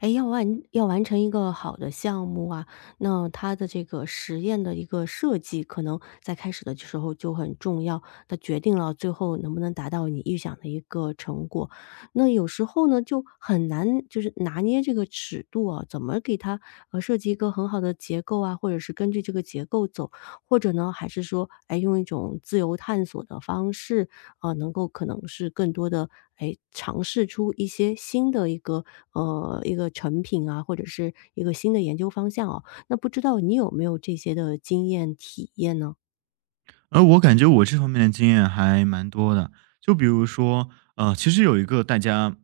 哎，要完成一个好的项目啊，那它的这个实验的一个设计，可能在开始的时候就很重要，它决定了最后能不能达到你预想的一个成果。那有时候呢，就很难就是拿捏这个尺度啊，怎么给它设计一个很好的结构啊，或者是根据这个结构走。或者呢，还是说，哎，用一种自由探索的方式，啊，能够可能是更多的，哎，尝试出一些新的一个一个成品啊，或者是一个新的研究方向哦。那不知道你有没有这些的经验体验呢？而我感觉我这方面的经验还蛮多的，就比如说，其实有一个大家，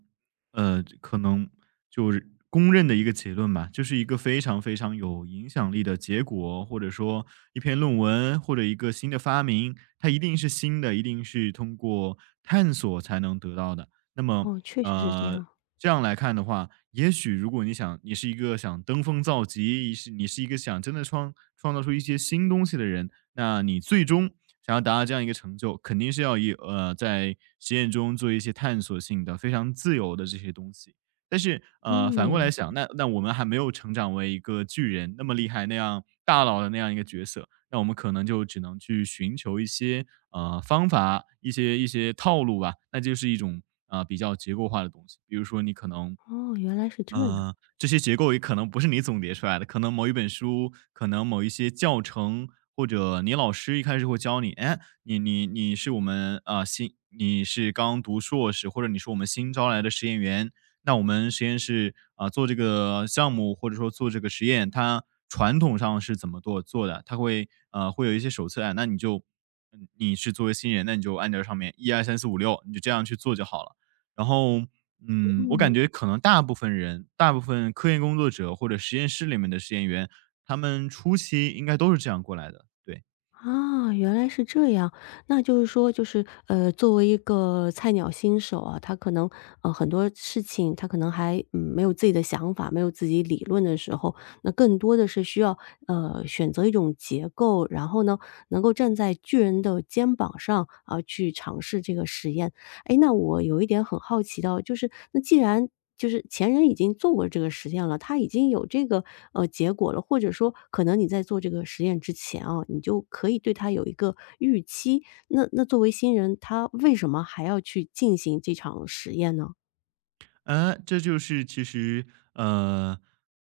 可能就是公认的一个结论吧，就是一个非常非常有影响力的结果，或者说一篇论文或者一个新的发明，它一定是新的，一定是通过探索才能得到的。那么，哦，确实是这呃，样。这样来看的话，也许如果你想，你是一个想登峰造极，是你是一个想真的创造出一些新东西的人。那你最终想要达到这样一个成就，肯定是要以在实验中做一些探索性的、非常自由的这些东西。但是嗯，反过明。来想，那我们还没有成长为一个巨人那么厉害、那样大佬的那样一个角色，那我们可能就只能去寻求一些方法、一些套路吧，那就是一种比较结构化的东西。比如说，你可能哦，原来是这样。嗯，这些结构也可能不是你总结出来的，可能某一本书，可能某一些教程，或者你老师一开始会教你，哎，你你你是我们啊、呃新，你是刚读硕士，或者你是我们新招来的实验员，那我们实验室做这个项目或者说做这个实验，它传统上是怎么做的？它会有一些手册啊，那你就嗯你是作为新人，那你就按照上面一二三四五六，你就这样去做就好了。然后我感觉可能大部分人，大部分科研工作者或者实验室里面的实验员，他们初期应该都是这样过来的，对。啊，原来是这样。那就是说，就是作为一个菜鸟新手啊，他可能很多事情他可能还没有自己的想法，没有自己理论的时候，那更多的是需要选择一种结构，然后呢能够站在巨人的肩膀上啊、去尝试这个实验。哎，那我有一点很好奇到，就是那既然就是前人已经做过这个实验了，他已经有这个结果了，或者说可能你在做这个实验之前啊，你就可以对他有一个预期。那那作为新人，他为什么还要去进行这场实验呢？这就是其实，呃，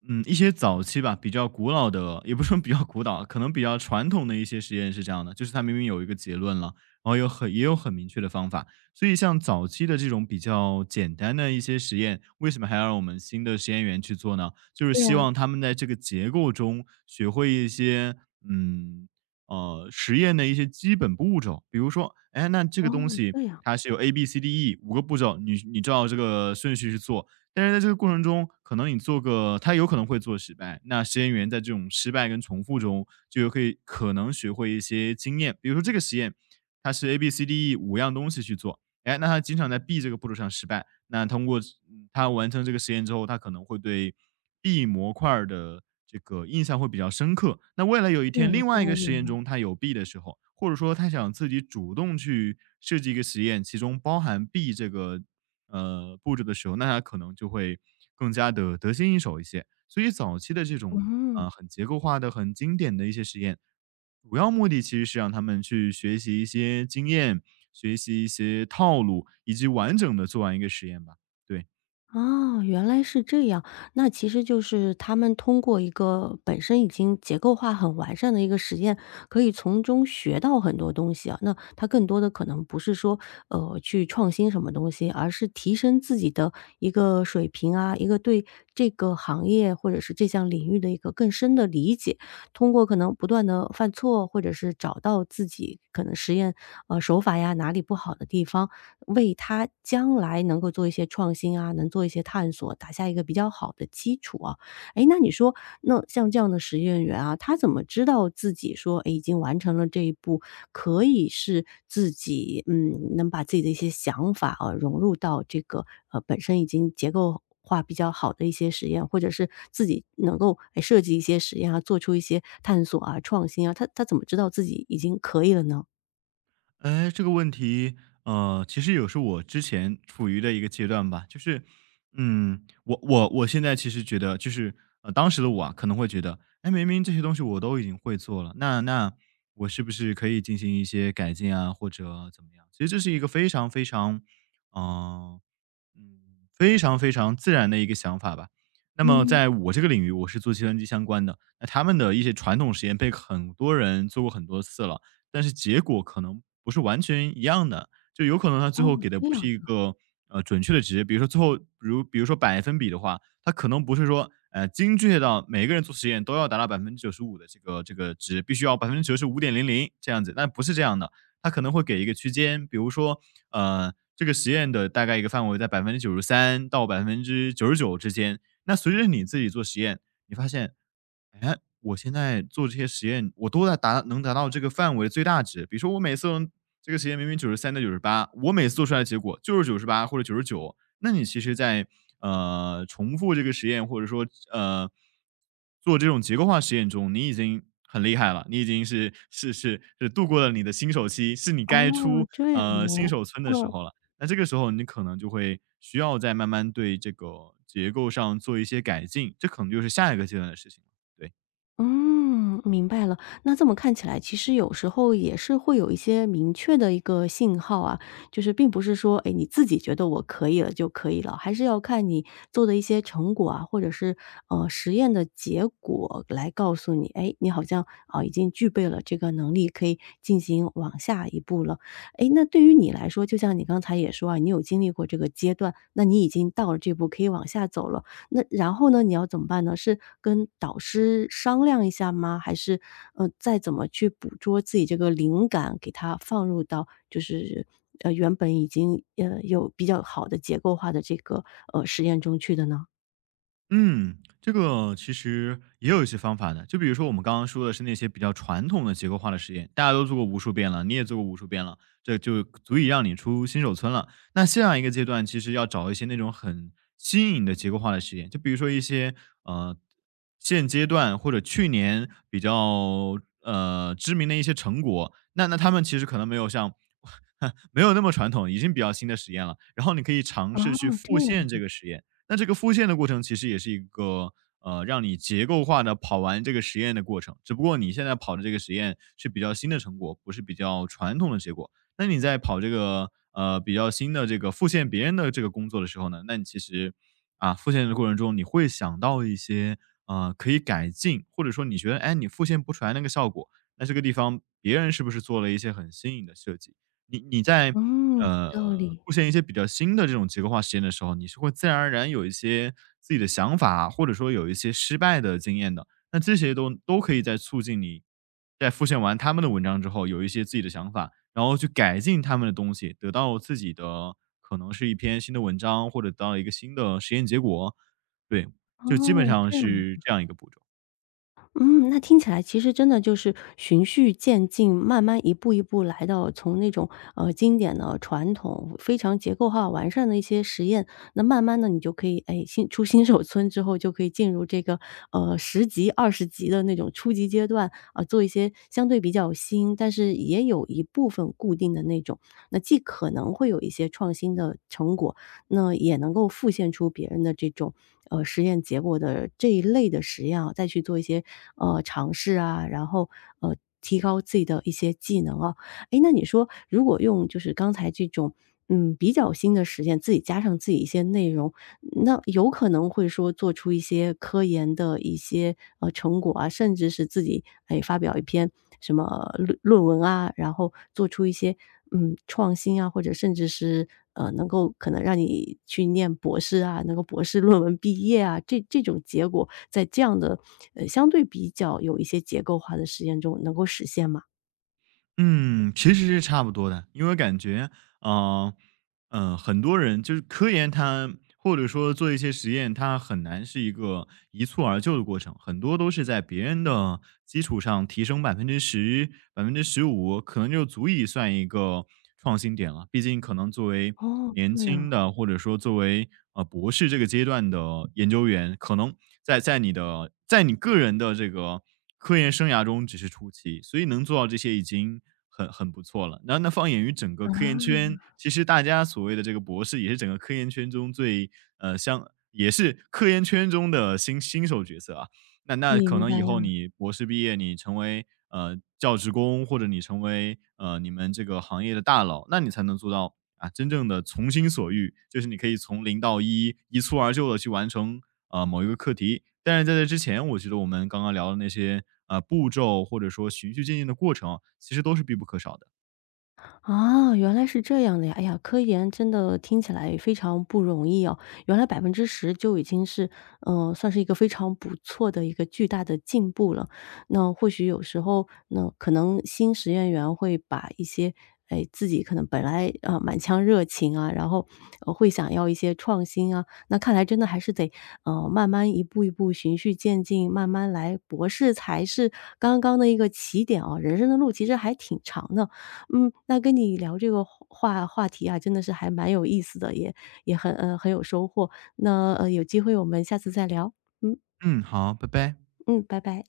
一些早期吧，比较古老的，也不是说比较古老，可能比较传统的一些实验是这样的，就是它明明有一个结论了，然后也有很明确的方法，所以像早期的这种比较简单的一些实验，为什么还要让我们新的实验员去做呢？就是对啊。希望他们在这个结构中学会一些，嗯，实验的一些基本步骤，比如说，哎，那这个东哦，西这样。它是有 A B C D E 五个步骤，你照这个顺序去做。但是在这个过程中，可能你做个它有可能会做失败，那实验员在这种失败跟重复中，就可能学会一些经验。比如说这个实验，它是 A B C D E 五样东西去做，哎，那他经常在 B 这个步骤上失败，那通过嗯他完成这个实验之后，他可能会对 B 模块儿的这个印象会比较深刻。那未来有一天，有另外一道个理实验呢。中他有 B 的时候，或者说他想自己主动去设计一个实验，其中包含 B 这个布置的时候，那他可能就会更加的得心应手一些。所以早期的这种，嗯。很结构化的、很经典的一些实验，主要目的其实是让他们去学习一些经验，学习一些套路，以及完整的做完一个实验吧，对。哦，原来是这样。那其实就是他们通过一个本身已经结构化很完善的一个实验，可以从中学到很多东西啊。那他更多的可能不是说，呃，去创新什么东西，而是提升自己的一个水平啊，一个对这个行业或者是这项领域的一个更深的理解。通过可能不断的犯错，或者是找到自己可能实验，呃，手法呀，哪里不好的地方，为他将来能够做一些创新啊，能做一些探索，打下一个比较好的基础啊。哎，那你说，那像这样的实验员啊，他怎么知道自己说，哎，已经完成了这一步，可以是自己，嗯，能把自己的一些想法啊，融入到这个，呃，本身已经结构化比较好的一些实验，或者是自己能够，哎设计一些实验啊，做出一些探索啊、创新啊，他怎么知道自己已经可以了呢？哎，这个问题，其实也是我之前处于的一个阶段吧，就是，我现在其实觉得，就是当时的我啊，可能会觉得，哎，明明这些东西我都已经会做了，那我是不是可以进行一些改进啊，或者怎么样？其实这是一个非常非常，嗯、嗯，非常非常自然的一个想法吧。那么嗯。在我这个领域，我是做计算机相关的，那他们的一些传统实验被很多人做过很多次了，但是结果可能不是完全一样的，就有可能他哦，最后给的这不是样一的。个准确的值，比如说最后，比如说百分比的话，它可能不是说精确到每个人做实验都要达到百分之九十五的这个值，必须要95.00%这样子，但不是这样的，它可能会给一个区间，比如说这个实验的大概一个范围在93%到99%之间。那随着你自己做实验，你发现哎，我现在做这些实验，我都在能达到这个范围的最大值。比如说我每次能这个实验明明93到98，我每次做出来的结果就是九十八或者九十九。那你其实在，重复这个实验或者说，呃，做这种结构化实验中，你已经很厉害了，你已经是度过了你的新手期，是你哦，该出，这样。新手村的时嗯。候了。那这个时候你可能就会需要再慢慢对这个结构上做一些改进，这可能就是下一个阶段的事情了，对。嗯，明白了。那这么看起来，其实有时候也是会有一些明确的一个信号啊，就是并不是说，哎，你自己觉得我可以了就可以了，还是要看你做的一些成果啊，或者是实验的结果来告诉你，哎，你好像啊、已经具备了这个能力，可以进行往下一步了。哎，那对于你来说，就像你刚才也说啊，你有经历过这个阶段，那你已经到了这步，可以往下走了。那然后呢，你要怎么办呢？是跟导师商量一下吗？还是，呃，再怎么去捕捉自己这个灵感，给它放入到就是，呃，原本已经，呃，有比较好的结构化的这个，呃，实验中去的呢？嗯，这个其实也有一些方法的，就比如说我们刚刚说的是那些比较传统的结构化的实验，大家都做过无数遍了，你也做过无数遍了，这就足以让你出新手村了。那下一个阶段，其实要找一些那种很新颖的结构化的实验，就比如说一些呃现阶段或者去年比较知名的一些成果，那他们其实可能没有像 没有那么传统，已经比较新的实验了，然后你可以尝哦，试去这复样。现这个实验。那这个复现的过程其实也是一个让你结构化的跑完这个实验的过程，只不过你现在跑的这个实验是比较新的成果，不是比较传统的结果。那你在跑这个，比较新的这个复现别人的这个工作的时候呢，那你其实，复现的过程中你会想到一些，可以改进，或者说你觉得，哎，你复现不出来那个效果，那这个地方别人是不是做了一些很新颖的设计？你在，嗯。有呃，道理。复现一些比较新的这种结构化实验的时候，你是会自然而然有一些自己的想法，或者说有一些失败的经验的。那这些都可以在促进你在复现完他们的文章之后，有一些自己的想法，然后去改进他们的东西，得到自己的可能是一篇新的文章，或者得到一个新的实验结果。对，就基本哦，上这样。是这样一个步骤。嗯，那听起来其实真的就是循序渐进，慢慢一步一步来到从那种，呃，经典的传统非常结构化完善的一些实验，那慢慢的你就可以，哎，新出新手村之后就可以进入这个，呃十级、20级的那种初级阶段，啊，做一些相对比较新，但是也有一部分固定的那种，那既可能会有一些创新的成果，那也能够复现出别人的这种实验结果的这一类的实验啊，再去做一些尝试啊，然后呃提高自己的一些技能啊。诶，那你说如果用就是刚才这种比较新的实验，自己加上自己一些内容，那有可能会说做出一些科研的一些成果啊，甚至是自己哎发表一篇什么论文啊，然后做出一些创新啊，或者甚至是能够可能让你去念博士啊，能够博士论文毕业啊，这种结果在这样的相对比较有一些结构化的实验中能够实现吗？嗯，其实是差不多的，因为感觉，嗯。很多人就是科研它或者说做一些实验，它很难是一个一蹴而就的过程，很多都是在别人的基础上提升百分之十、15%，可能就足以算一个创新点了。毕竟可能作为哦，年对了。轻的，或者说作为博士这个阶段的研究员，可能在你个人的这个科研生涯中只是初期，所以能做到这些已经很不错了。然后那放眼于整个科研圈，其实大家所谓的这个博士，也是整个科研圈中像也是科研圈中的新手角色啊。那可明能白。以后你博士毕业，你成为教职工，或者你成为你们这个行业的大佬，那你才能做到真正的从心所欲，就是你可以从零到一，一蹴而就的去完成某一个课题。但是在这之前，我觉得我们刚刚聊的那些，步骤或者说循序渐进的过程，其实都是必不可少的。啊，原来是这样的呀！哎呀，科研真的听起来非常不容易哦。原来10%就已经是，嗯，算是一个非常不错的一个巨大的进步了。那或许有时候，那可能新实验员会把一些，哎，自己可能本来，啊满腔热情啊，然后，会想要一些创新啊，那看来真的还是得，呃，慢慢一步一步循序渐进，慢慢来。博士才是刚刚的一个起点哦，人生的路其实还挺长的。嗯，那跟你聊这个话题啊，真的是还蛮有意思的，也很很有收获。那有机会我们下次再聊。嗯。嗯，好，拜拜。嗯，拜拜。